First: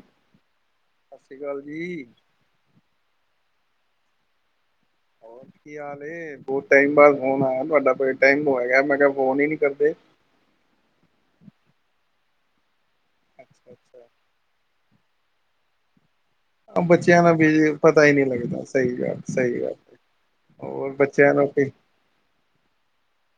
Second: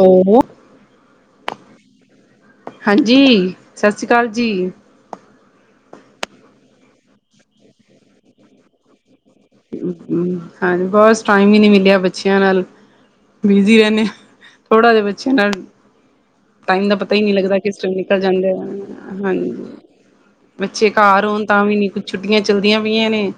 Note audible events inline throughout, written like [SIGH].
ਹੂੰ ਸਤਿ ਸ਼੍ਰੀ ਅਕਾਲ ਜੀ ਹਾਂਜੀ ਸਤਿ ਸ੍ਰੀ ਅਕਾਲ ਜੀ। ਹੋਰ ਕੀ ਹਾਲ ਬਹੁਤ ਟਾਈਮ ਬਾਸ ਹੋਣ ਆਇਆ ਤੁਹਾਡਾ ਟਾਈਮ ਹੋ ਗਿਆ ਮੈਂ ਕਿਹਾ। ਫੋਨ ਹੀ ਨੀ ਕਰਦੇ। ਹਾਂਜੀ ਬਹੁਤ ਟਾਈਮ ਵੀ ਨਹੀਂ ਮਿਲਿਆ ਬੱਚਿਆਂ ਨਾਲ ਅੱਛਾ ਬਿਜੀੀ ਰਹਿੰਦੇ ਆ ਅੱਛਾ, ਥੋੜ੍ਹਾ ਜਿਹਾ ਬੱਚਿਆਂ ਨਾਲ ਟਾਈਮ ਦਾ ਪਤਾ ਹੀ ਬੱਚਿਆਂ ਨਹੀਂੀ ਲੱਗਦਾ ਵੀ ਕਿਸ ਟਰਾਈਮ ਪਤਾ ਹੀ ਨਿਕਲ ਨਹੀਂ ਜਾਂਦਾ ਲੱਗਦਾ ਸਹੀ ਗੱਲ ਹਾਂਜੀ ਸਹੀ ਗੱਲ। ਬੱਚੇ ਹੋਰ ਘਰ ਬੱਚਿਆਂ ਹੋਣ ਨੂੰ ਤਾਂ ਕੀ ਵੀ ਨੀ ਕੁੱਛ ਛੁੱਟੀਆਂ ਚੱਲਦੀਆਂ ਪਈਆਂ ਨੇ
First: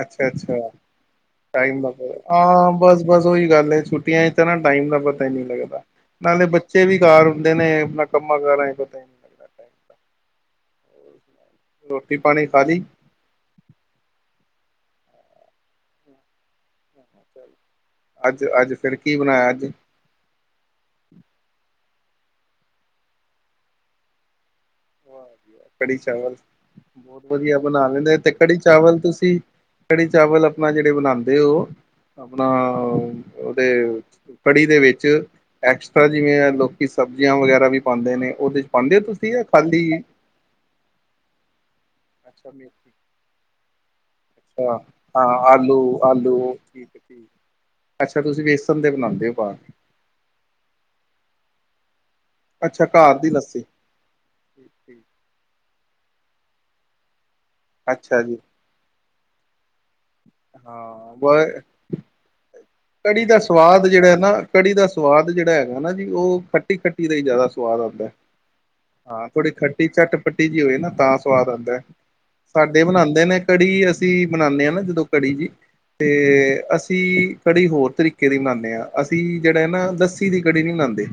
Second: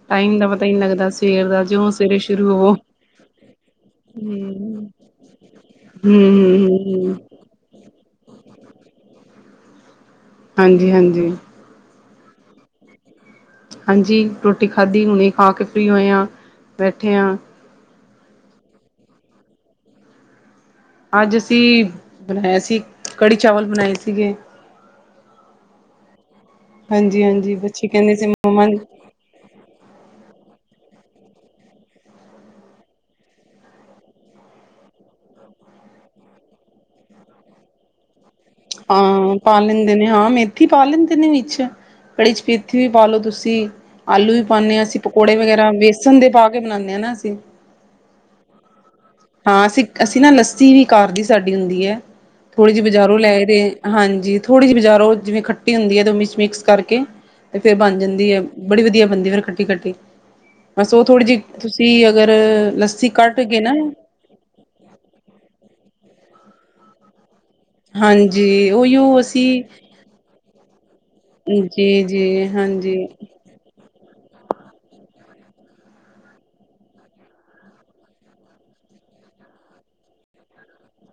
ਅੱਛਾ ਟਾਈਮ ਦਾ ਪਤਾ ਅੱਛਾ ਹੀ ਨਹੀਂ ਲੱਗਦਾ ਸਵੇਰ ਟਾਈਮ ਜਿਉਂ ਦਾ ਪ ਸਵੇਰੇ ਸ਼ੁਰੂ ਹਾਂ ਹੋਵੋ ਬਸ ਬਸ ਉਓਹੀ ਗੱਲ ਛੁੱਟੀਆਂ ਚ ਤਾਂ ਨਾ ਹਮ ਟਾਈਮ ਦਾ ਪਤਾ ਹੀ ਨਹੀਂੀ ਲੱਗਦਾ ਨਾਲੇ ਹਮ ਬੱਚੇ ਵੀ ਹਮ ਘਾਰ ਹੁੰਦੇ ਨੇ ਆਪਣਾ ਕੰਮਾਂ ਕਾਰ ਚ ਪਤਾ ਹੀ ਨਈ ਹਾਂਜੀ ਹਾਂਜੀ ਰੋਟੀ ਪਾਣੀ ਖਾਲੀ ਹਾਂਜੀ ਰੋਟੀ ਖਾਧੀ ਹੁਣੇ ਖਾ ਕੇ ਫਰੀ ਹੋਏ ਹਾਂ ਬੈਠੇ ਹਾਂ ਅੱਜ ਅੱਜ ਫਿਰ ਕੀ ਬਣਾਇਆ ਅੱਜ ਅੱਜ ਅਸੀਂ ਬਣਾਇਆ ਸੀ ਕੜੀ ਚਾਵਲ ਬਣਾਏ ਸੀਗੇ ਕੜੀ ਚਾਵਲ ਹਾਂਜੀ ਬਹੁਤ ਹਾਂਜੀ ਵਧੀਆ ਬਣਾ ਬੱਚੇ ਕਹਿੰਦੇ ਲੈਂਦੇ ਸੀ ਤੇ ਕੜੀ ਮੰਮਾ ਚਾਵਲ ਤੁਸੀਂ ਕੜੀ ਚਾਵਲ ਆਪਣਾ ਜਿਹੜੇ ਬਣਾਉਂਦੇ ਉਹ ਆਪਣਾ ਉਹਦੇ ਕੜੀ ਦੇ ਵਿੱਚ ਐਕਸਟਰਾ ਜਿਵੇਂ ਲੋਕੀ ਸਬਜ਼ੀਆਂ ਵਗੈਰਾ ਵੀ ਪਾਉਂਦੇ ਨੇ ਉਹਦੇ ਚ ਪਾਉਂਦੇ ਹੋ ਤੁਸੀਂ ਹਾਂ ਆ ਪਾ ਲੈਂਦੇ ਨੇ ਹਾਂ ਮੇਥੀ ਪਾ ਲੈਂਦੇ ਨੇ ਵਿੱਚ ਬੜੀ ਮੇਥੀ ਵੀ ਪਾਲੋ ਤੁਸੀਂ ਆਲੂ ਵੀ ਪਾਉਂਦੇ ਅੱਛਾ ਹਾਂ ਅਸੀਂ ਪਕੌੜੇ ਵਗੈਰਾ ਆਲੂ ਵੇਸਨ ਦੇ ਪਾ ਆਲੂ ਕੇ ਠੀਕ ਬਣਾਉਂਦੇ ਹਾਂ ਨਾ ਠੀਕ ਅਸੀਂ ਅੱਛਾ ਤੁਸੀਂ ਵੇਸਨ ਦੇ ਬਣਾਉਂਦੇ ਹੋ ਪਾ ਹਾਂ ਕੇ ਅਸੀਂ ਅਸੀਂ ਨਾ ਲੱਸੀ ਵੀ ਘਰ ਦੀ ਸਾਡੀ ਹੁੰਦੀ ਹੈ ਥੋੜੀ ਅੱਛਾ ਜਿਹੀ ਘਰ ਬਜ਼ਾਰੋਂ ਦੀ ਲੈ ਲੱਸੀ ਰਹੇ। ਹਾਂਜੀ ਥੋੜ੍ਹੀ ਜਿਹੀ ਬਜ਼ਾਰੋ ਜਿਵੇਂ ਖੱਟੀ ਹੁੰਦੀ ਹੈ ਤੇ ਉਹ ਵਿੱਚ ਮਿਕਸ ਕਰਕੇ ਤੇ ਫੇਰ ਬਣ ਅੱਛਾ ਜਾਂਦੀ ਜੀ ਹੈ। ਬੜੀ ਵਧੀਆ ਬਣਦੀ ਫੇਰ ਖੱਟੀ ਖੱਟੀ ਬਸ ਉਹ ਹਾਂ ਥੋੜੀ ਵ ਜਿਹੀ ਤੁਸੀਂ ਅਗਰ ਕੜੀ ਦਾ ਕੱਢ ਕੇ ਨਾ ਸਵਾਦ ਜਿਹੜਾ ਨਾ ਕੜੀ ਦਾ ਸਵਾਦ ਜਿਹੜਾ ਹੈਗਾ ਨਾ ਜੀ ਉਹ ਖੱਟੀ ਖੱਟੀ ਦਾ ਹੀ ਜਿਆਦਾ ਸਵਾਦ ਆਉਂਦਾ ਹਾਂਜੀ ਉਹੀਓ ਹਾਂ ਥੋੜੀ ਅਸੀਂ ਖੱਟੀ ਝੱਟ ਪੱਟੀ ਜਿਹੀ ਹੋਵੇ ਨਾ ਤਾਂ ਸਵਾਦ ਆਉਂਦਾ ਜੀ ਜੀ ਸਾਡੇ ਹਾਂਜੀ ਬਣਾਉਂਦੇ ਨੇ ਕੜੀ ਅਸੀਂ ਬਣਾਉਂਦੇ ਹਾਂ ਨਾ ਜਦੋਂ ਕੜੀ ਜੀ ਅਤੇ ਅਸੀਂ ਕੜੀ ਹੋਰ ਤਰੀਕੇ ਦੀ ਮਨਾਉਂਦੇ ਹਾਂ ਅਸੀਂ ਜਿਹੜਾ ਹੈ ਨਾ ਲੱਸੀ ਦੀ ਕੜੀ ਨਹੀਂ ਮਨਾਉਂਦੇ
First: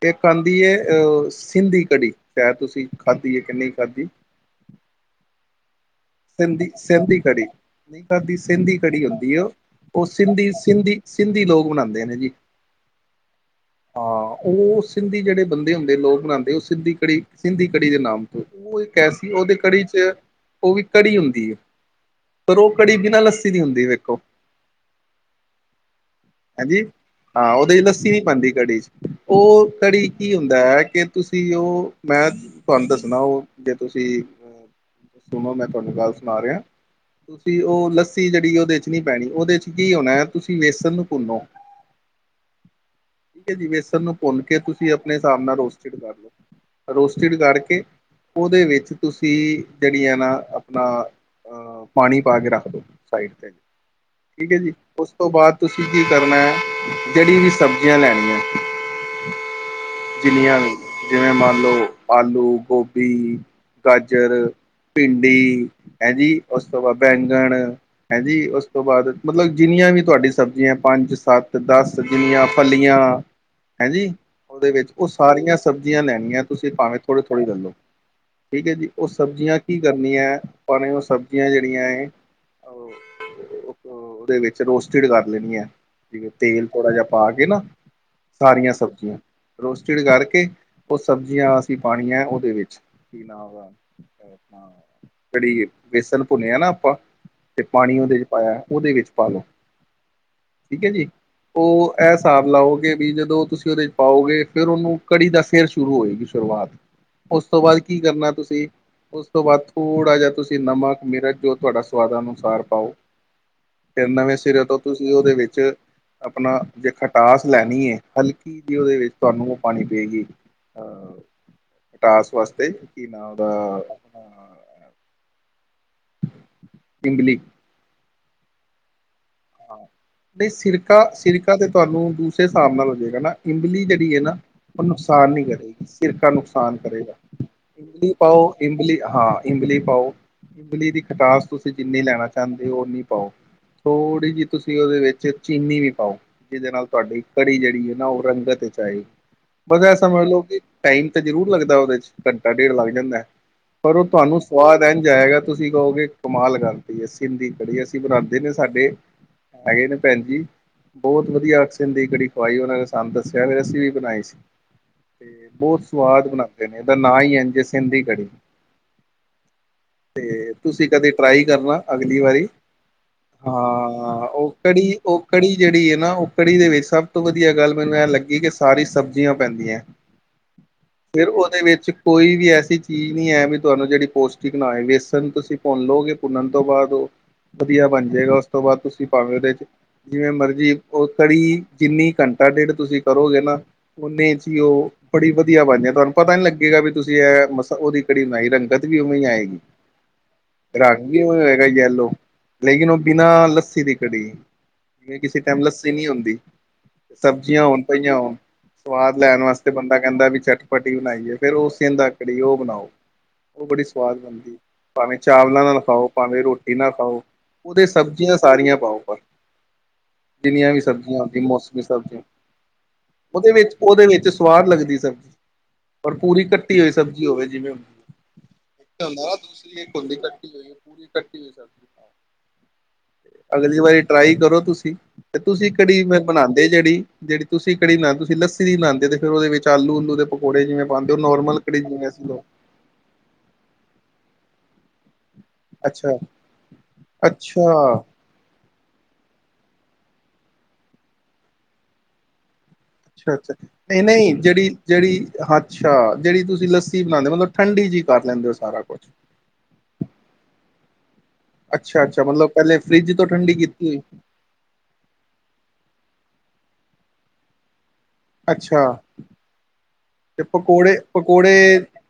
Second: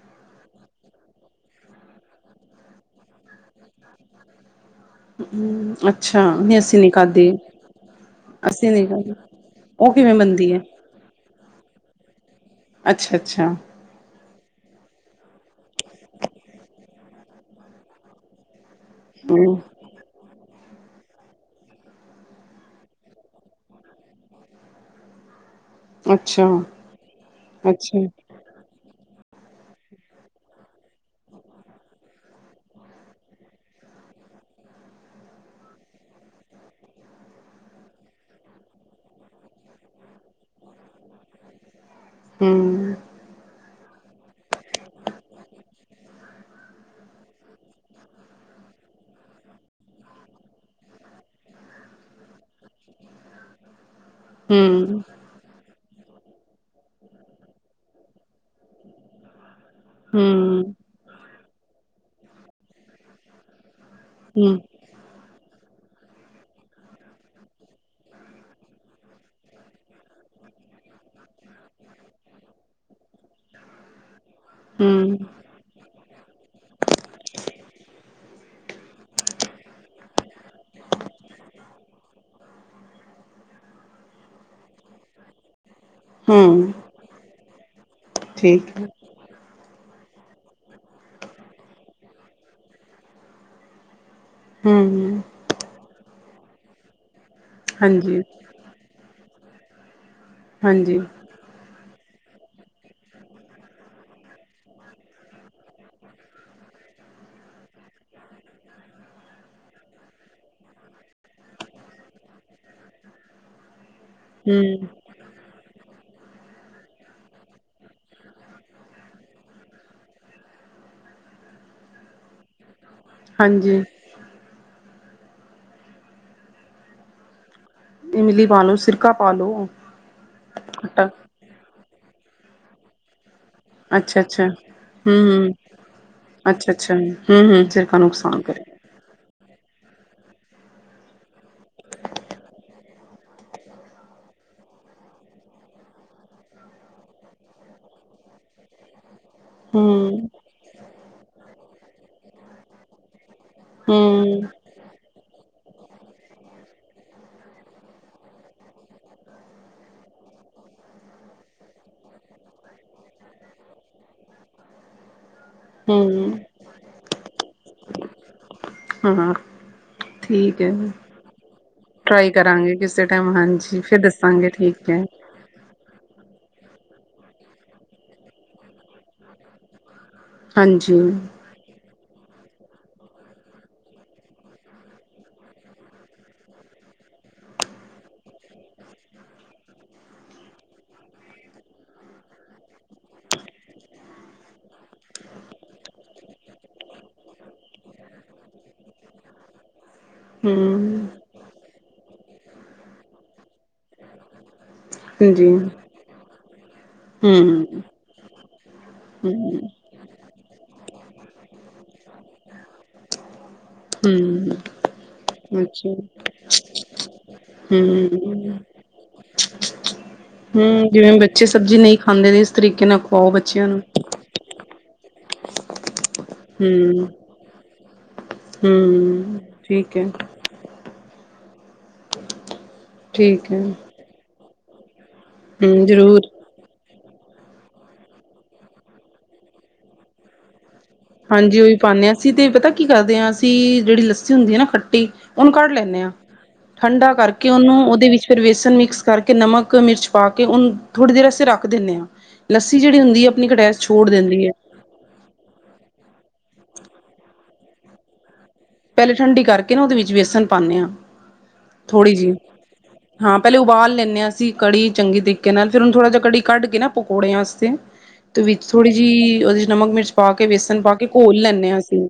ਤੇ ਖਾਂਦੀ ਹੈ ਅਹ ਸਿੰਧੀ ਕੜੀ ਸ਼ਾਇਦ ਤੁਸੀਂ ਖਾਧੀ ਹੈ। ਕਿ ਨਹੀਂ ਖਾਧੀ ਹਮ ਅੱਛਾ ਨਹੀਂ ਅਸੀਂ ਨੀ ਸਹਿੰਦੀ ਖਾਧੀ ਕੜੀ ਨਹੀਂ ਕਰਦੀ ਅਸੀਂ ਸਹਿੰਦੀ ਨੀ ਕੜੀ ਖਾਧੀ ਹੁੰਦੀ ਉਹ ਉਹ ਕਿਵੇਂ ਸਿੰਧੀ ਬਣਦੀ ਐ? ਸਿੰਧੀ ਸਿੰਧੀ ਲੋਕ ਮਨਾਉਂਦੇ ਨੇ ਜੀ ਅੱਛਾ ਅੱਛਾ ਹਾਂ ਉਹ ਸਿੰਧੀ ਜਿਹੜੇ ਬੰਦੇ ਹੁੰਦੇ ਲੋਕ ਬਣਾਉਂਦੇ ਉਹ ਸਿੰਧੀ ਕੜੀ ਸਿੰਧੀ ਕੜੀ ਦੇ ਨਾਮ ਤੋਂ ਉਹ ਕ ਸੀ ਉਹਦੇ ਹੂੰ ਕੜੀ ਚ ਉਹ ਵੀ ਕੜੀ ਹੁੰਦੀ ਹੈ ਪਰ ਉਹ ਕੜੀ ਬਿਨਾਂ ਲੱਸੀ ਦੀ ਹੁੰਦੀ ਵੇਖੋ ਅੱਛਾ ਹਾਂਜੀ ਹਾਂ ਉਹਦੇ ਚ ਅੱਛਾ ਲੱਸੀ ਨੀ ਪਾਉਂਦੀ ਕੜੀ ਚ ਉਹ ਕੜੀ ਕੀ ਹੁੰਦਾ ਹੈ ਕਿ ਤੁਸੀਂ ਉਹ ਮੈਂ ਤੁਹਾਨੂੰ ਦੱਸਣਾ ਉਹ ਜੇ ਤੁਸੀਂ ਅਹ ਸੁਣੋ ਮੈਂ ਤੁਹਾਨੂੰ ਗੱਲ ਸੁਣਾ ਰਿਹਾ ਤੁਸੀਂ ਉਹ ਲੱਸੀ ਜਿਹੜੀ ਉਹਦੇ ਚ ਨਹੀਂ ਪੈਣੀ ਉਹਦੇ ਚ ਕੀ ਹੋਣਾ ਹੈ ਤੁਸੀਂ ਵੇਸਣ ਨੂੰ ਭੁੰਨੋ ਹੂੰ। ਵੇਸਨ ਨੂੰ ਭੁੰਨ ਕੇ ਤੁਸੀਂ ਆਪਣੇ ਹਿਸਾਬ ਨਾਲ ਰੋਸਟਿਡ ਕਰ ਲਓ। ਰੋਸਟਿਡ ਕਰਕੇ ਉਹਦੇ ਵਿੱਚ ਤੁਸੀਂ ਜਿਹੜੀਆਂ ਨਾ ਆਪਣਾ ਪਾਣੀ ਪਾ ਕੇ ਰੱਖ ਦਿਉ ਸਾਈਡ ਤੇ ਠੀਕ ਹੈ ਜੀ ਉਸ ਹੂੰ ਉਸ ਤੋਂ ਬਾਅਦ ਤੁਸੀਂ ਕੀ ਕਰਨਾ ਹੈ ਜਿਹੜੀ ਵੀ ਸਬਜ਼ੀਆਂ ਲੈਣੀਆਂ ਜਿੰਨੀਆਂ ਹੂੰ ਵੀ ਜਿਵੇਂ ਮੰਨ ਲਓ ਆਲੂ ਗੋਭੀ ਗਾਜਰ ਹੂੰ ਭਿੰਡੀ ਹੈਂ ਜੀ ਉਸ ਤੋਂ ਬਾਅਦ ਬੈਂਗਣ ਹਂਜੀ ਉਸ ਤੋਂ ਬਾਅਦ ਮਤਲਬ ਜਿੰਨੀਆਂ ਵੀ ਤੁਹਾਡੀ ਸਬਜ਼ੀਆਂ ਪੰਜ ਸੱਤ ਦੱਸ ਜਿਨੀਆ ਫਲੀਆਂ ਹਂਜੀ ਉਹਦੇ ਵਿੱਚ ਉਹ ਹੂੰ ਸਾਰੀਆਂ ਸਬਜ਼ੀਆਂ ਲੈਣੀਆਂ ਤੁਸੀਂ ਭਾਵੇਂ ਥੋੜ੍ਹੀ ਥੋੜ੍ਹੀ ਲੈ ਲਓ ਠੀਕ ਹੈ ਜੀ ਉਹ ਸਬਜ਼ੀਆਂ ਕੀ ਕਰਨੀਆਂ ਪਾਣੀ ਉਹ ਸਬਜ਼ੀਆਂ ਜਿਹੜੀਆਂ ਉਹਦੇ ਵਿੱਚ ਰੋਸਟਿਡ ਕਰ ਲੈਣੀ ਹੈ। ਜਿਵੇਂ ਤੇਲ ਹੂੰ ਥੋੜ੍ਹਾ ਜਿ ਪਾ ਕੇ ਨਾ ਸਾਰੀਆਂ ਠੀਕ ਐ ਸਬਜ਼ੀਆਂ ਰੋਸਟਿਡ ਕਰਕੇ ਉਹ ਸਬਜ਼ੀਆਂ ਅਸੀਂ ਪਾਣੀਆਂ ਉਹਦੇ ਵਿੱਚ ਆਹੋ ਹੂੰ। ਜਿਹੜੀ ਵੇਸਨ ਭੁੰਨਿਆ ਨਾ ਆਪਾਂ ਤੇ ਪਾਣੀ ਉਹਦੇ ਹਾਂਜੀ ਚ ਪਾਇਆ ਉਹਦੇ ਵਿੱਚ ਪਾਲਓ। ਠੀਕ ਹੈ ਹਾਂਜੀ ਜੀ। ਉਹ ਇਹ ਹਿਸਾਬ ਲਾਓਗੇ ਵੀ ਜਦੋਂ ਤੁਸੀਂ ਉਹਦੇ ਚ ਪਾਓਗੇ ਫਿਰ ਉਹਨੂੰ ਕੜੀ ਦਾ ਫਿਰ ਸ਼ੁਰੂ ਹੋਏਗੀ ਸ਼ੁਰੂਆਤ। ਉਸ ਤੋਂ ਬਾਅਦ ਕੀ ਕਰਨਾ ਤੁਸੀਂ ਉਸ ਤੋਂ ਬਾਅਦ ਥੋੜ ਥੋੜ੍ਹਾ ਜਿਹਾ ਤੁਸੀਂ ਨਮਕ ਮਿਰਚ ਜੋ ਤੁਹਾਡਾ ਸਵਾਦ ਅਨੁਸਾਰ ਪਾਓ ਫਿਰ ਨਵੇਂ ਸਿਰੇ ਤੋਂ ਹੂੰ ਤੁਸੀਂ ਉਹਦੇ ਵਿੱਚ ਆਪਣਾ ਜੇ ਖਟਾਸ ਲੈਣੀ ਹੈ ਹਲਕੀ ਜੀ ਉਹਦੇ ਵਿੱਚ ਤੁਹਾਨੂੰ ਉਹ ਪਾਣੀ ਪਏਗੀ। ਅ ਖਟਾਸ ਵਾਸਤੇ ਕੀ ਨਾ ਉਹਦਾ ਹਾਂਜੀ ਆਪਣਾ ਇਮਲੀ ਇਮਲੀ ਪਾ ਲ ਲੋ ਸਿਰਕਾ ਪਾ ਲੋ। ਹਾਂ ਨਹੀਂ ਸਿਰਕਾ ਖੱਟਾ ਸਿਰਕਾ ਤੇ ਤੁਹਾਨੂੰ ਦੂਸਰੇ ਹਿਸਾਬ ਨਾਲ ਹੋ ਜਾਵੇਗਾ ਨਾ ਇਮਲੀ ਜਿਹੜੀ ਹੈ ਨਾ ਅੱਛਾ-ਅੱਛਾ ਉਹ ਨੁਕਸਾਨ ਨਹੀਂ ਹੂੰ ਕਰੇਗੀ ਸਿਰਕਾ ਨੁਕਸਾਨ ਅੱਛਾ-ਅੱਛਾ ਕਰੇਗਾ ਹੂੰ-ਹੂੰ ਸਿਰਕਾ ਇਮਲੀ ਨੁਕਸਾਨ ਪਾਓ ਕਰੇ ਇਮਲੀ ਹਾਂ। ਇਮਲੀ ਪਾਓ ਇਮਲੀ ਦੀ ਖਟਾਸ ਤੁਸੀਂ ਜਿੰਨੀ ਲੈਣਾ ਚਾਹੁੰਦੇ ਹੋ ਉਨੀ ਪਾਓ ਥੋੜ੍ਹੀ ਜੀ ਤੁਸੀਂ ਉਹਦੇ ਵਿੱਚ ਚੀਨੀ ਵੀ ਪਾਓ ਜਿਹਦੇ ਨਾਲ ਤੁਹਾਡੀ ਕੜੀ ਜਿਹੜੀ ਹੈ ਨਾ ਉਹ ਰੰਗਤ ਵਿੱਚ ਆਏ। ਸਮਝ ਹੂੰ ਲਓ ਕਿ ਟਾਈਮ ਤਾਂ ਜ਼ਰੂਰ ਲੱਗਦਾ ਉਹਦੇ ਚ ਘੰਟਾ ਡੇਢ ਲੱਗ ਜਾਂਦਾ। ਪਰ ਉਹ ਤੁਹਾਨੂੰ ਹੂੰ ਸਵਾਦ ਐਜਾਏਗਾ। ਤੁਸੀਂ ਕਹੋਗੇ ਕਮਾਲ ਕਾਰਤੀ ਹੈ ਸਿੰਧੀ ਕੜੀ ਅਸੀਂ ਬਣਾਉਂਦੇ ਨੇ ਸਾਡੇ ਹੈਗੇ ਨੇ ਭੈਣ ਜੀ ਬਹੁਤ ਵਧੀਆ ਸਿੰਦੀ ਕੜੀ ਖਵਾਈ ਉਹਨਾਂ ਨੇ ਸਾਨੂੰ ਦੱਸਿਆ ਫਿਰ ਅਸੀਂ ਵੀ ਬਣਾਈ ਸੀ। ਤੇ ਬਹੁਤ ਸਵਾਦ ਹੂੰ ਬਣਾਉਂਦੇ ਨੇ ਇਹਦਾ ਨਾਂ ਹੀ ਏ ਸਿੰਧੀ ਕੜੀ। ਹਾਂ। ਤੇ ਠੀਕ ਐ ਤੁਸੀਂ ਕਦੇ ਟਰਾਈ ਕਰਨਾ ਅਗਲੀ ਟਰਾਈ ਵਾਰੀ ਕਰਾਂਗੇ ਕਿਸੇ ਟਾਈਮ ਹਾਂਜੀ ਫਿਰ ਹਾਂ ਦੱਸਾਂਗੇ ਉਹ ਠੀਕ ਕੜੀ ਹੈ ਉਹ ਕੜੀ ਜਿਹੜੀ ਹੈ ਨਾ ਉਹ ਕੜੀ ਦੇ ਵਿੱਚ ਸਭ ਤੋਂ ਵਧੀਆ ਗੱਲ ਮੈਨੂੰ ਐ ਲੱਗੀ ਕਿ ਸਾਰੀ ਸਬਜ਼ੀਆਂ ਪੈਂਦੀਆਂ। ਹਾਂਜੀ ਫਿਰ ਉਹਦੇ ਵਿੱਚ ਕੋਈ ਵੀ ਐਸੀ ਚੀਜ਼ ਨਹੀਂ ਹੈ ਵੀ ਤੁਹਾਨੂੰ ਜਿਹੜੀ ਪੌਸ਼ਟਿਕ ਨਾਏ ਵੇਸਣ ਤੁਸੀਂ ਭੁੰਨ ਲਓਗੇ ਭੁੰਨਣ ਤੋਂ ਬਾਅਦ ਉਹ ਵਧੀਆ ਬਣ ਜਾਏਗਾ ਉਸ ਤੋਂ ਬਾਅਦ ਤੁਸੀਂ ਭਾਵੇਂ ਉਹਦੇ ਚ ਜਿਵੇਂ ਮਰਜੀ ਉਹ ਘੜੀ ਜਿੰਨੀ ਘੰਟਾ ਡੇਢ ਤੁਸੀਂ ਕਰੋਗੇ ਨਾ ਉਹਨੇ ਚੀ ਉਹ ਬੜੀ ਵਧੀਆ ਬਣਦੀ ਹੈ ਤੁਹਾਨੂੰ ਪਤਾ ਨੀ ਲੱਗੇਗਾ ਵੀ ਤੁਸੀਂ ਇਹ ਮਸ ਉਹਦੀ ਕੜੀ ਬਣਾਈ ਰੰਗਤ ਵੀ ਉਵੇਂ ਆਏਗੀ। [INAUDIBLE] ਹਮ। ਰੰਗ ਵੀ ਹੋਇਆ ਹੋਏਗਾ ਯੈਲੋ, ਲੇਕਿਨ ਉਹ ਬਿਨਾਂ ਲੱਸੀ ਦੀ ਕੜੀ। ਜਿਵੇਂ ਕਿਸੇ ਹਾਂਜੀ ਟਾਈਮ ਲੱਸੀ ਨਹੀਂ ਹੁੰਦੀ। ਹਮ ਸਬਜ਼ੀਆਂ ਹੋਣ, ਪਈਆਂ ਹੋਣ, ਸਵਾਦ ਲੈਣ ਵਾਸਤੇ ਬੰਦਾ ਕਹਿੰਦਾ ਵਈ ਚਟ ਪੱਟੀ ਬਣਾਈਏ, ਫੇਰ ਉਹ ਸੇਂਦਾ ਕੜੀ ਉਹ ਬਣਾਓ। ਉਹ ਬੜੀ ਸਵਾਦ ਹਮ ਬਣਦੀ, ਭਾਵੇਂ ਚਾਵਲਾਂ ਨਾਲ ਅੱਛਾ ਖਾਓ, ਭਾਵੇਂ ਰੋਟੀ ਨਾਲ ਖਾਓ, ਉਹਦੇ ਚ ਸਬਜ਼ੀਆਂ ਹਮ ਸਾਰੀਆਂ ਪਾਓ ਪਰ ਜਿੰਨੀਆਂ ਵੀ ਹਮ ਜਿਵੇਂ ਸਬਜ਼ੀਆਂ ਹੁੰਦੀਆਂ, ਬੱਚੇ ਸਬਜ਼ੀ ਮੌਸਮੀ- ਨਹੀਂ ਸਬਜ਼ੀਆਂ ਖਾਂਦੇ ਨੇ ਇਸ ਤਰੀਕੇ ਨਾਲ ਖਵਾਓ ਉਹਦੇ ਬੱਚਿਆਂ ਵਿੱਚ ਨੂੰ ਓ ਉਹਦੇ ਵਿੱਚ ਸਵਾਦ ਲੱਗਦੀ ਸਬਜ਼ੀ। ਪਰ ਪੂਰੀ ਕੱਟੀ ਹੋਈ ਹਮ ਸਬਜ਼ੀ ਹੋਵੇ ਜਿਵੇਂ ਹਮ ਠੀਕ ਹੈ [UNINTELLIGIBLE] ਕੱਟੀ ਹੋਈ, ਠੀਕ ਹੈ ਅਗਲੀ ਵਾਰੀ ਟਰਾਈ ਕਰੋ ਤੁਸੀਂ, ਤੇ ਤੁਸੀਂ ਹਮ ਕੜੀ ਮੈਂ ਜ਼ਰੂਰ ਬਣਾ ਤੇ ਜਿਹੜੀ, ਜਿਹੜੀ ਤੁਸੀਂ ਕੜੀ ਨਾਲ ਤੁਸੀਂ ਲੱਸੀ ਦੀ ਬਣੌਦੇ ਓ, ਤੇ ਫੇਰ ਉਹਦੇ ਵਿੱਚ ਆਲੂ ਉਲੂ ਦੇ ਪਕੌੜੇ ਜਿਵੇ ਹਾਂਜੀ ਉਹ ਵੀ ਪਾਨੇ ਆਂ, ਅਸੀਂ ਤੇ ਪਤਾ ਕੀ ਕਰਦੇ ਆਂ ਅਸੀਂ ਜਿਹੜੀ ਲੱਸੀ ਹੁੰਦੀ ਹੈ ਨਾ ਖੱਟੀ ਉਹਨੂੰ ਕੜ ਲੈਂਨੇਆਾਂ ਅੱਛਾ ਠੰਡਾ ਕਰਕੇ ਅੱਛਾ ਉਹਨੂੰ ਉਹਦੇ ਵਿੱਚ ਫਿਰ ਵੇਸਨ ਮਿਕਸ ਕਰਕੇ ਨਮਕ ਮਿਰਚ ਪਾ ਕੇ ਉਹਨੂੰ ਥੋੜ੍ਹੀ ਦੇਰ ਅਸੀਂ ਰੱਖ ਦਿੰਦੇ ਹਾਂ। ਲੱਸੀ ਜਿਹੜੀ ਹੁੰਦੀ ਹੈ ਅੱਛਾ ਆਪਣੀ ਅੱਛਾ ਕਟਾਇਸ਼ ਨਹੀਂ ਛੋੜ ਨਹੀਂ ਦਿੰਦੀ ਹੈ। ਜਿਹੜੀ ਜਿਹੜੀ ਅੱਛਾ ਜਿਹੜੀ ਤੁਸੀਂ ਲੱਸੀ ਬਣਾਉਂਦੇ ਹੋ ਮਤਲਬ ਠੰਡੀ ਜਿਹੀ ਕਰ ਲੈਂਦੇ ਹੋ ਸਾਰਾ। ਕੁਛ ਪਹਿਲੇ ਠੰਡੀ ਕਰਕੇ ਨਾ ਉਹਦੇ ਵਿੱਚ ਵੇਸਣ ਪਾਉਂਦੇ ਹਾਂ। ਅੱਛਾ ਥੋੜ੍ਹੀ ਅੱਛਾ ਜਿਹੀ ਮਤਲਬ ਪਹਿਲੇ ਫਰਿੱਜ ਤੋਂ ਹਾਂ ਠੰਡੀ ਪਹਿਲੇ ਕੀਤੀ ਉਬਾਲ ਹੋਈ ਲੈਂਦੇ ਹਾਂ। ਅਸੀਂ ਕੜੀ ਚੰਗੀ ਤਰੀਕੇ ਨਾਲ, ਫ਼ਿਰ ਉਹਨ ਥੋੜਾ ਜਿਹਾ ਕੜੀ ਕੱਢ ਕੇ ਨਾ ਪਕੌੜੇਆ ਆਸਤੇ ਤੇ ਵਿੱਚ ਥੋੜ੍ਹੀ ਅੱਛਾ ਜਿਹੀ ਉਹਦੇ ਚ ਨਮਕ- ਮਿਰਚ ਪਾ ਤੇ ਕੇ, ਵੇਸਨ ਪਾ ਪਕੌੜੇ ਕੇ ਘੋਲ ਲੈਂਨੇ ਹਾਂ ਪਕੌੜੇ ਅਸੀਂ।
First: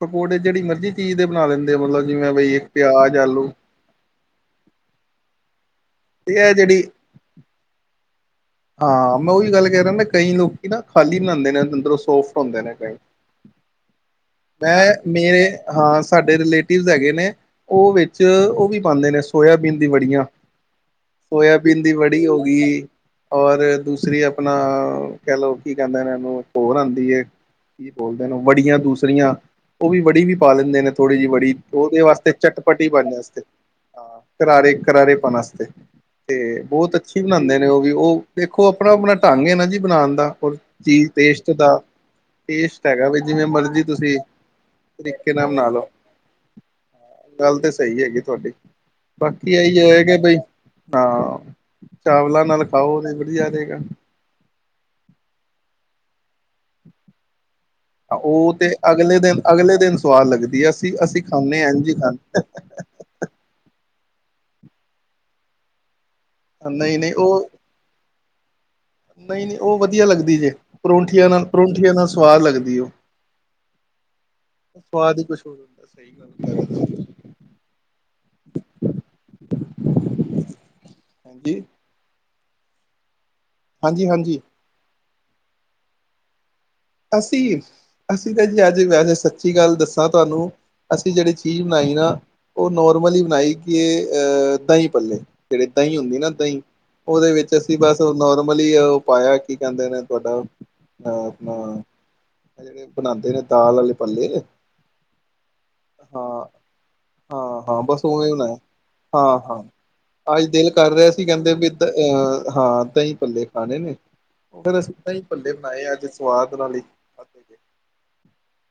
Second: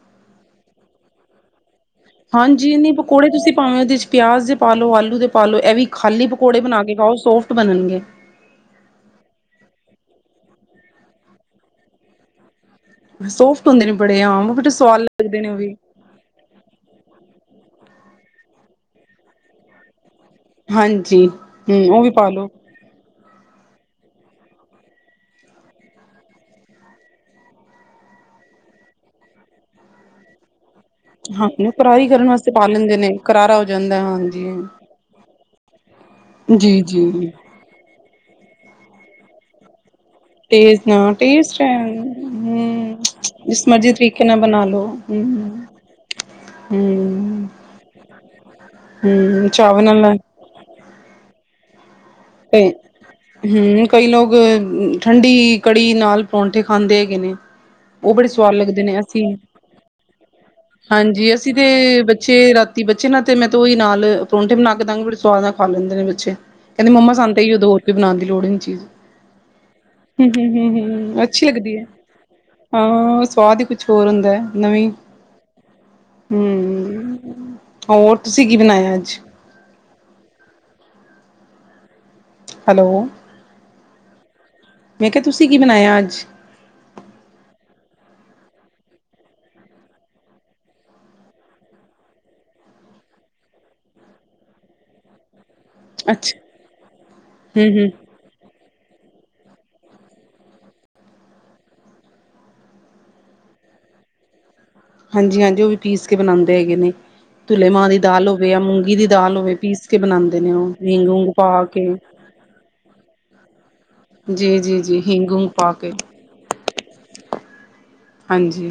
ਪਕੌੜੇ ਜਿਹੜੀ ਮਰਜ਼ੀ ਚੀਜ਼ ਦੇ ਬਣਾ ਲੈਂਦੇ ਓ, ਮਤਲਬ ਜਿਵੇਂ ਵਈ, ਪਿਆਜ, ਆਲੂ। ਪਿਆਜ ਦੇ ਪਾਾਲੋ, ਆਲੂ ਦੇ ਪਾਲੋ, ਇਹਵੀ ਖਾਲੀ ਤੇ ਇਹ ਪਕੌੜੇ ਜਿਹੜੀ ਬਣਾ ਕੇ ਖਾਓ ਸੋਫਟ ਬਣਨਗੇ। ਹਾਂ, ਮੈਂ ਉਹੀ ਗੱਲ ਕਹਿ ਰਿਹਾ ਨਾ, ਕਈ ਲੋਕੀ ਨਾ ਖਾਲੀ ਬਣਾਦੇ ਨੇ ਅੰਦਰੋਂ ਸੋਫਟ ਹੁੰਦੇ ਨੇ ਕਈ। ਸੋਫਟ ਹੁੰਦੇ ਨੇ ਬੜੇ ਆਮ ਬੜੇ ਸਵਾਦ ਲੱਗਦੇ ਮੈਂ-ਮੇਰੇ ਨੇ ਉਹ ਵੀ ਹਾਂ, ਸਾਡੇ ਰਿਲੇ ਟਿਵਸ ਹੈਗੇ ਨੇ, ਉਹ ਵਿੱਚ ਉਹ ਵੀ ਪਾਂਦੇ ਨੇ ਸੋਇਆਬੀਨ ਦੀ ਵੜੀਆਂ। ਹਾਂਜੀ ਸੋਇਆਬੀਨ ਹਮ ਦੀ ਉਹ ਵੀ ਵੜੀ ਹੋ ਪਾਲੋ ਗਈ। ਔਰ ਦੂਸਰੀ ਆਪਣਾ ਕਹਿ ਲੋਓ, ਕੀ ਕਹਿੰਦੇ ਨੇ ਉਹਨੂੰ ਹੋਰ ਆਦੀ ਏ। ਕੀ ਬੋਲਦੇ, ਓ ਵੜੀਆਂ ਦੂਸਰੀਆਂ ਉਹ ਵੀ ਵੜੀ ਵੀ ਪਾ ਲੈਂਦੇ ਨੇ। ਥੋੜ੍ਹੀ ਜਿਹੀ ਵੜੀ ਹਾਂਜੀ ਉਹਦੇ ਕਰਾਰੀ ਕਰਨ ਵਾਸਤੇ ਪਾ ਚਟਪਟੀ ਲੈਂਦੇ ਨੇ ਪੰਨ ਆਸਤੇ, ਕਰਾਰਾ ਹੋ ਜਾਂਦਾ ਹਾਂ ਹਾਂਜੀ ਕਰਾਰੇ-ਕਰਾਰੇ ਪੰਨ ਆਸਤੇ। ਤੇ ਜੀ ਬਹੁਤ ਅੱਛੀ ਜੀ ਬਣਾਦੇ ਨੇ ਉਹ ਵੀ, ਉਹ ਦੇਖੋ ਆਪਣਾ-ਆਪਣਾ ਢੰਗ ਏ ਨਾ ਜੀ ਬਣਾਣ ਦਾ। ਹੋਰ ਟੇਸਟ ਚੀਜ਼ ਨਾ ਟੇਸਟ ਹੈ ਦਾ, ਟੇਸਟ ਹਮ ਹੈਗਾ ਵੀ ਜਿਵੇਂ ਜਿਸ ਮਰਜ਼ੀ ਤੁਸੀਂ ਤਰੀਕੇ ਨਾਲ ਬਣਾ ਲੋ ਤੇ ਕੇ ਨਾਮ ਹਮ ਨਾ ਲੋ ਹਮ ਗੱਲ ਤੇ ਸਹੀ ਹੈਗੀ, ਤੁਹਾਡੀ ਹਮ ਬਾਕੀ ਏਹੀ ਚਾਵਲ ਹੈ, ਕਿ ਨਾਲ ਬਈ ਹਾਂ ਚਾਵਲਾਂ ਨਾਲ ਖਾਓ ਉ ਹੂੰ, ਕਈ ਲੋਕ ਠੰਡੀ ਕੜੀ ਨਾਲ ਪਰੌਂਠੇ ਖਾਂਦੇ ਹੈਗੇ ਨੇ। ਉਹ ਬੜੇ ਸਵਾਦ ਤੇ ਲੱਗਦੇ ਨੇ ਅਗਲੇ ਅਸੀਂ, ਦਿਨ ਅਗਲੇ ਦਿਨ ਸਵਾਦ ਲੱਗਦੀ ਹੈ ਅਸੀਂ ਹਾਂਜੀ ਅਸੀਂ ਖਾਂਦੇ ਤੇ ਹਾਂ ਇੰਝ ਹੀ ਖਾਂਦੇ ਬੱਚੇ ਰਾ [UNINTELLIGIBLE] ਬੱਚੇ ਨਾਲ, ਤੇ ਮੈਂ ਤ ਉਹੀ ਨਾਲ ਪਰੌਂਠੇ ਬਣਾ ਕੇ ਦਾਂਗੀ, ਬੜੇ ਸਆਦ ਨਾਲ ਖਾ ਲੈਂਦੇ ਨੇ ਬੱਚੇ। ਕਹਿੰਦੇ ਨਹੀਂ ਮੰਮਾ ਨਹੀਂ ਸਾਨੂੰ ਤੇ ਉਹ ਏਹਿਓ ਦੋਂ, ਹੋਰ ਤੇ ਬਣਾਣ ਦੀ ਲੋੜ ਹੀ ਨੀ ਚੀਜ਼। ਨਹੀਂ ਨਹੀਂ ਉਹ ਵਧੀਆ ਲੱਗਦੀ ਜੇ ਹੂੰ-ਹੂੰ-ਹੂੰ-ਹੂੰ ਪਰੌਂਠੀਆਂ ਨਾਲ ਅੱਛੀ ਲੱਗਦੀ ਹੈ, ਪਰੌਂਠੀਆਂ ਨਾਲ ਸਵਾਦ ਲੱਗਦੀ ਉਹ ਹਾਂ ਸਵਾਦ ਹੀ ਛੋਰ ਹੁੰਦਾ ਐ, ਨਵੀਂ ਸਵਾਦ ਹੀ ਕੁਛ ਹੋਰ ਹੁੰਦਾ ਸਹੀ ਹੂੰ ਗੱਲ ਮ ਹੋਰ ਤੁਸੀਂ ਕੀ ਬਣਾਇਆ ਅੱਜ? ਹਾਂਜੀ। ਹੈਲੋ। ਹਾਂਜੀ-ਹਾਂਜੀ। ਮੈਂ ਕਿਹਾ, ਤੁਸੀਂ ਕੀ ਬਣਾਇਆ ਅੱਜ? ਅਸੀ। ਅਸੀਂ ਤੇ ਜੀ ਅੱਜ ਵੈਸੇ, ਸੱਚੀ ਗੱਲ ਦੱਸਾਂ ਤੁਹਾਨੂੰ, ਅਸੀਂ ਜਿਹੜੀ ਚੀਜ਼ ਬਣਾਈ ਨਾ ਉਹ ਨੋਰਮਲੀ ਬਣਾਈ ਕੇ ਅਹ ਦਹੀਂ-ਪੱਲੇ। ਜਿਹੜੇ ਦਹੀਂ ਹੁੰਦੀ ਅੱਛਾ ਨਾ-ਦਹੀਂ ਉਹਦੇ ਵਿੱਚ ਹੂੰ, ਅਸੀਂ ਹੂੰ ਬਸ [UNINTELLIGIBLE] ਨੋਰਮਲੀ ਉਹ ਪਾਇਆ, ਕੀ ਕਹਿੰਦੇ ਨੇ ਤੁਹਾਡਾ ਅਹ ਹ ਜਿਹੜੇ ਬਣਾਦੇ ਨੇ ਦਾਲ ਵਾਲੇ ਪੱਲੇ ਹਾਂਜੀ-ਹਾਂਜੀ, ਉਹ ਵੀ ਪੀਸ ਕੇ ਹਾਂ ਬਣਾਦੇ ਹੈਗੇ ਨੇ। ਹਾਂ ਤੁੁਲੇ ਹਾਂ ਮਾਂ ਦੀ ਬਸ ਦਾਲ ਉਵੇਂ ਹੋਵੇ, ਬਣਾਇਆ ਜਾਂ ਮੂੰਗੀ ਦੀ ਦਾਲ ਹਾਂ ਹੋਵੇ, ਹਾਂ ਪੀਸ ਕੇ ਬਣਾਉਂਦੇ ਅੱਜ ਨੇ ਦਿਲ ਉਹ ਕਰ ਹਿਗ ਰਿਹਾ ਸੀ ਹੂਗ ਕਹਿੰਦੇ ਪਾ ਵੀ ਕੇ ਅਹ ਹਾਂ ਦਹੀਂ ਭੱਲੇ ਖਾਣੇ ਨੇ ਜੀ, ਉਹ ਫੇਰ ਜੀ, ਅਸੀਂ ਜੀ ਦਹੀਂ ਹਿੰਗ ਹੁੰਗ ਭੱਲੇ ਪਾ ਬਣਾਏ ਕੇ ਅੱਜ ਬਾਹਕ ਨਾਲੀ ਹਾਂਜੀ।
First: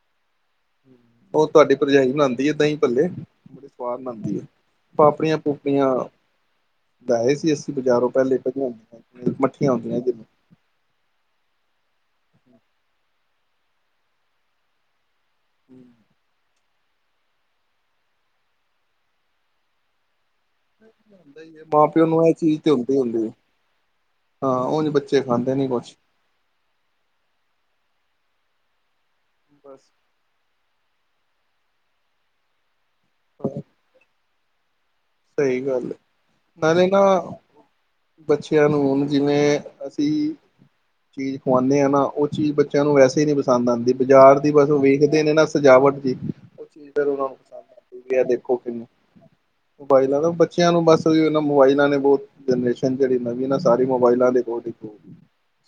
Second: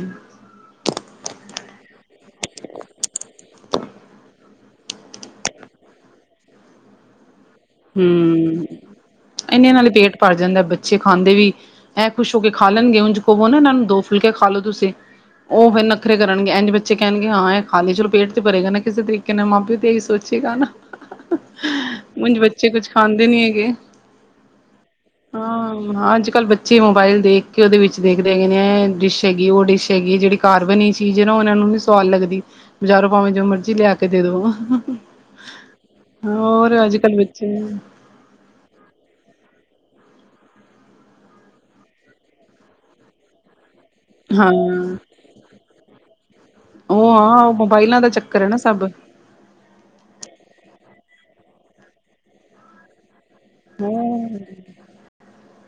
ਉਹ ਤੁਹਾਡੀ ਭਰਜਾਈ ਬਣਾਦੀ ਆ ਦਹੀਂ ਪੱਲੇ ਬੜੇ ਸਵਾਦ ਬਣਾਉਂਦੀ ਆ। [INAUDIBLE] ਬਜ਼ਾਰੋਂ ਪਹਿਲੇ [UNINTELLIGIBLE] [UNINTELLIGIBLE] ਅੱਛੇ ਖਾਂਦੇ ਵੀ ਐਂ ਖੁਸ਼ ਹੋ ਕੇ ਖਾ ਲੈਗੇ, ਉਂਝ ਕੋ ਨਾ ਇਹ ਨੂੰ ਦੋ ਫੁਲਕੇ ਖਾ ਲੋ ਤੁਸੀਂ? ਉਹ ਫਿਰ ਨੱਖਰੇ ਕਰਨਗੇ, ਇੰਝ ਬੱਚੇ ਕਹਿਣਗੇ, ਹਾਂ ਇਹ ਖਾਲੀ ਚਲੋ ਪੇਟ ਤੇ ਭਰੇਗਾ ਨਾ ਕਿਸੇ ਤਰੀਕੇ ਨਾਲ ਮਾਂ ਪਿਓ ਤੇ ਇਹੀ ਸੋਚ ਠੀਕ ਆ ਨਾ ਹੁੰਦਾ ਹੀ ਹੈ, ਮਾਂ ਪਿਓ ਨੂੰ ਇਹ [UNINTELLIGIBLE] ਚੀਜ਼ ਤੇ ਕੁਛ ਹੁੰਦੀ ਹੁੰਦੀ ਖਾਂਦੇ ਹੈ ਨੀ ਹੈਗੇ? ਹਾਂ ਉਝ ਬੱਚੇ ਖਾਂਦੇ ਨੀ ਹਾਂ। ਕੁਛ ਹਾਂ ਅੱਜ-ਕੱਲ੍ਹ ਬੱਚੇ ਮੋਬਾਇਲ ਦੇਖ ਕੇ, ਉਹਦੇ ਵਿੱਚ ਦੇਖਦੇ ਹੈਗੇ ਨੇ ਇਹ ਡਿਸ਼ ਹੈਗੀ, ਉਹ ਬਸ ਡਿਸ਼ ਹੈਗੀ ਹੈ ਜਿਹੜੀ ਘਰ ਬਣੀ ਸੀ, ਜਿਹੜੀ ਉਹਨਾਂ ਨੂੰ, ਨੀ ਸਵਾਦ ਲੱਗਦੀ, ਬਜ਼ਾਰੋਂ ਭਾਵੇਂ ਜੋ ਮਰਜੀ ਲਿਆ ਕੇ ਦੇ ਦੋ [UNINTELLIGIBLE] ਸਹੀ ਗੱਲ ਹੈ ਹੋਰ ਨਾਲੇ ਨਾ ਅੱਜ-ਕੱਲ੍ਹ ਬੱਚੇ ਬੱਚਿਆਂ ਨੂੰ, ਹੁਣ ਜਿਵੇਂ-ਅਸੀਂ। ਚੀਜ਼ ਖਵਾਨੇ ਆ ਨਾ ਉਹ ਚੀਜ਼ ਬੱਚਿਆਂ ਨੂੰ ਵੈਸੇ ਨੀ ਪਸੰਦ ਆਂਦੀ, ਬਾਜ਼ਾਰ ਹਾਂ ਦੀ ਬਸ ਓਹ ਵੇਖਦੇ ਨੇ ਨਾ ਸਜਾਵਟ, ਜ ਓ ਆਂ, ਮੋਬਾਇਲਾਂ ਦਾ ਚੱਕਰ ਹੈ ਨਾ ਕਿੰਨੀ ਸਭ ਮੋਬਾਇਲਾਂ ਦਾ ਬੱਚਿਆਂ ਨੂੰ ਬਸ, ਵੀ ਓਨਾਂ ਮੋਬਾਇਲਾਂ ਨੇ ਬਹੁਤ ਜਨਰੇਸ਼ਨ ਜਿਹੜੀ ਨਵੀ ਸਾਰੀ ਮੋਬਾਇਲਾਂ ਹੂੰ [UNINTELLIGIBLE]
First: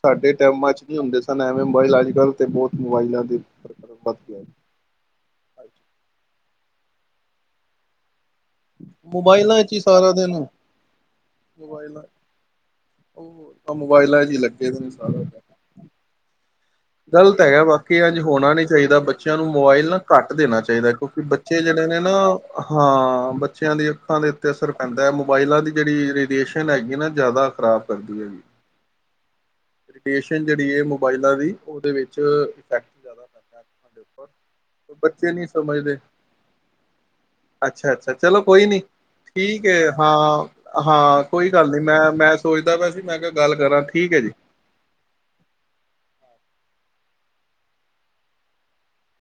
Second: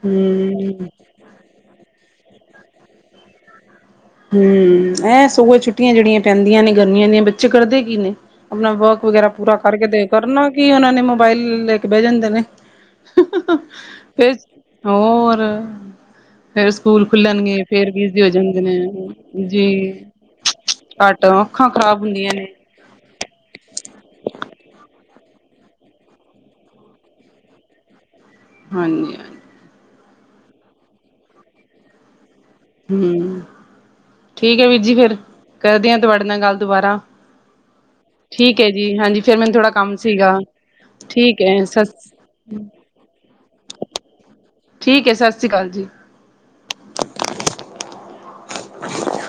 ਸਾਡੇ ਹੂੰ ਟੈਮਾਂਚ ਨਹੀਂ ਹੁੰਦੇ ਸਨ, ਐਵੇਂ ਮੋਬਾਈਲ ਅੱਜ ਕੱਲ੍ਹ ਤੇ- ਬਹੁਤ ਮੋਬਾਈਲਾਂ ਦੇ ਗਿਆ ਹਮ--ਐ, ਸਗੋਂ ਛੁੱਟੀਆਂ ਜਿਹੜੀਆਂ ਪੈਂਦੀਆਂ ਨੇ ਗਰਮੀਆਂ ਦੀਆਂ, ਬੱਚੇ ਕਰਦੇ ਕੀ ਨੇ ਆਪਣਾ ਵਰਕ ਵਗੈਰਾ ਪੂਰਾ ਮੋਬਾਇਲਾਂ ਚ ਹੀ ਕਰਕੇ ਦੇ ਸਾਰਾ ਦਿਨ ਕਰਨਾ ਕਿਐ ਏਨਾਂ ਨੇ, ਮੋਬਾਇਲ ਲੈ ਕੇ ਬਹਿ ਮੋਬਾਇਲਾਂ ਜਾਂਦੇ ਨੇ। ਉਹ [UNINTELLIGIBLE] ਮੋਬਾਇਲਾਂ ਚ ਹੀ ਲੱਗੇ ਦੇ ਨੇ ਸਾਰਾ ਹੋਰ [UNINTELLIGIBLE] ਗ਼ਲਤ ਹੈਗਾ, ਖੁੱਲਣਗੇ ਫੇਰ ਬਾਕੀ ਐਜੰ ਬਿਜ਼ੀ ਹੋ ਹੋਣਾ ਜਾਂਦੇ ਨੀ ਚਾਹੀਦਾ। ਬੱਚਿਆਂ ਨੇ ਨੂੰ ਜੀ ਮੋਬਾਇਲ ਨਾ, ਘੱਟ ਦੇਣਾ ਚਾਹੀਦਾ। ਕਿਉਂਕਿ ਘੱਟ ਬੱਚੇ ਅੱਖਾਂ ਜਿਹੜੇ ਖ਼ਰਾਬ ਨੇ ਨਾ ਹੁੰਦੀਆਂ ਹਾਂ ਬੱਚਿਆਂ ਦੀ ਅੱਖਾਂ ਦੇ ਉੱਤੇ ਅਸਰ ਪੈਂਦਾ, ਮੋਬਾਈਲਾਂ ਦੀ ਜਿਹੜੀ ਰੇਡੀਏਸ਼ਨ ਹੈਗੀ ਐਨਾ, ਜ਼ਿਆਦਾ ਖ਼ਰਾਬ [UNINTELLIGIBLE] ਹਾਂਜੀ [UNINTELLIGIBLE] ਜਿਹੜੀ ਹੈ ਮੋਬਾਇਲਾਂ ਦੀ ਓਦੇ ਵਿੱਚ ਜ਼ਿਆਦਾ ਹਮ ਪੈਂਦਾ ਅੱਖਾਂ ਦੇ ਉੱਪਰ ਠੀਕ ਹੈ ਵੀਰਜੀ, ਫਿਰ ਬੱਚੇ ਕਰਦੇ ਹ ਤੁਹਾਡੇ ਨਾਲ ਗੱਲ ਦੁਬਾਰਾ ਅੱਛਾ-ਅੱਛਾ, ਚਲੋ ਠੀਕ ਕੋਈ ਹੈ ਨੀ ਜੀ ਹਾਂਜੀ ਫੇਰ ਮੈਨੂੰ ਠੀਕ ਥੋੜਾ ਹੈ, ਕੰਮ ਸੀਗਾ ਹਾਂ- ਹਾਂ ਠੀਕ ਕੋਈ ਹੈ ਗੱਲ ਨੀ, ਸਤਿ ਮੈਂ- ਮੈਂ ਸੋਚਦਾ ਪਿਆ ਸੀ, ਮੈਂ ਕਿਹਾ ਗੱਲ ਕਰਾਂ ਠੀਕ ਹੈ ਜੀ। ਠੀਕ ਹੈ, ਸਤਿ ਸ਼੍ਰੀ ਅਕਾਲ ਜੀ।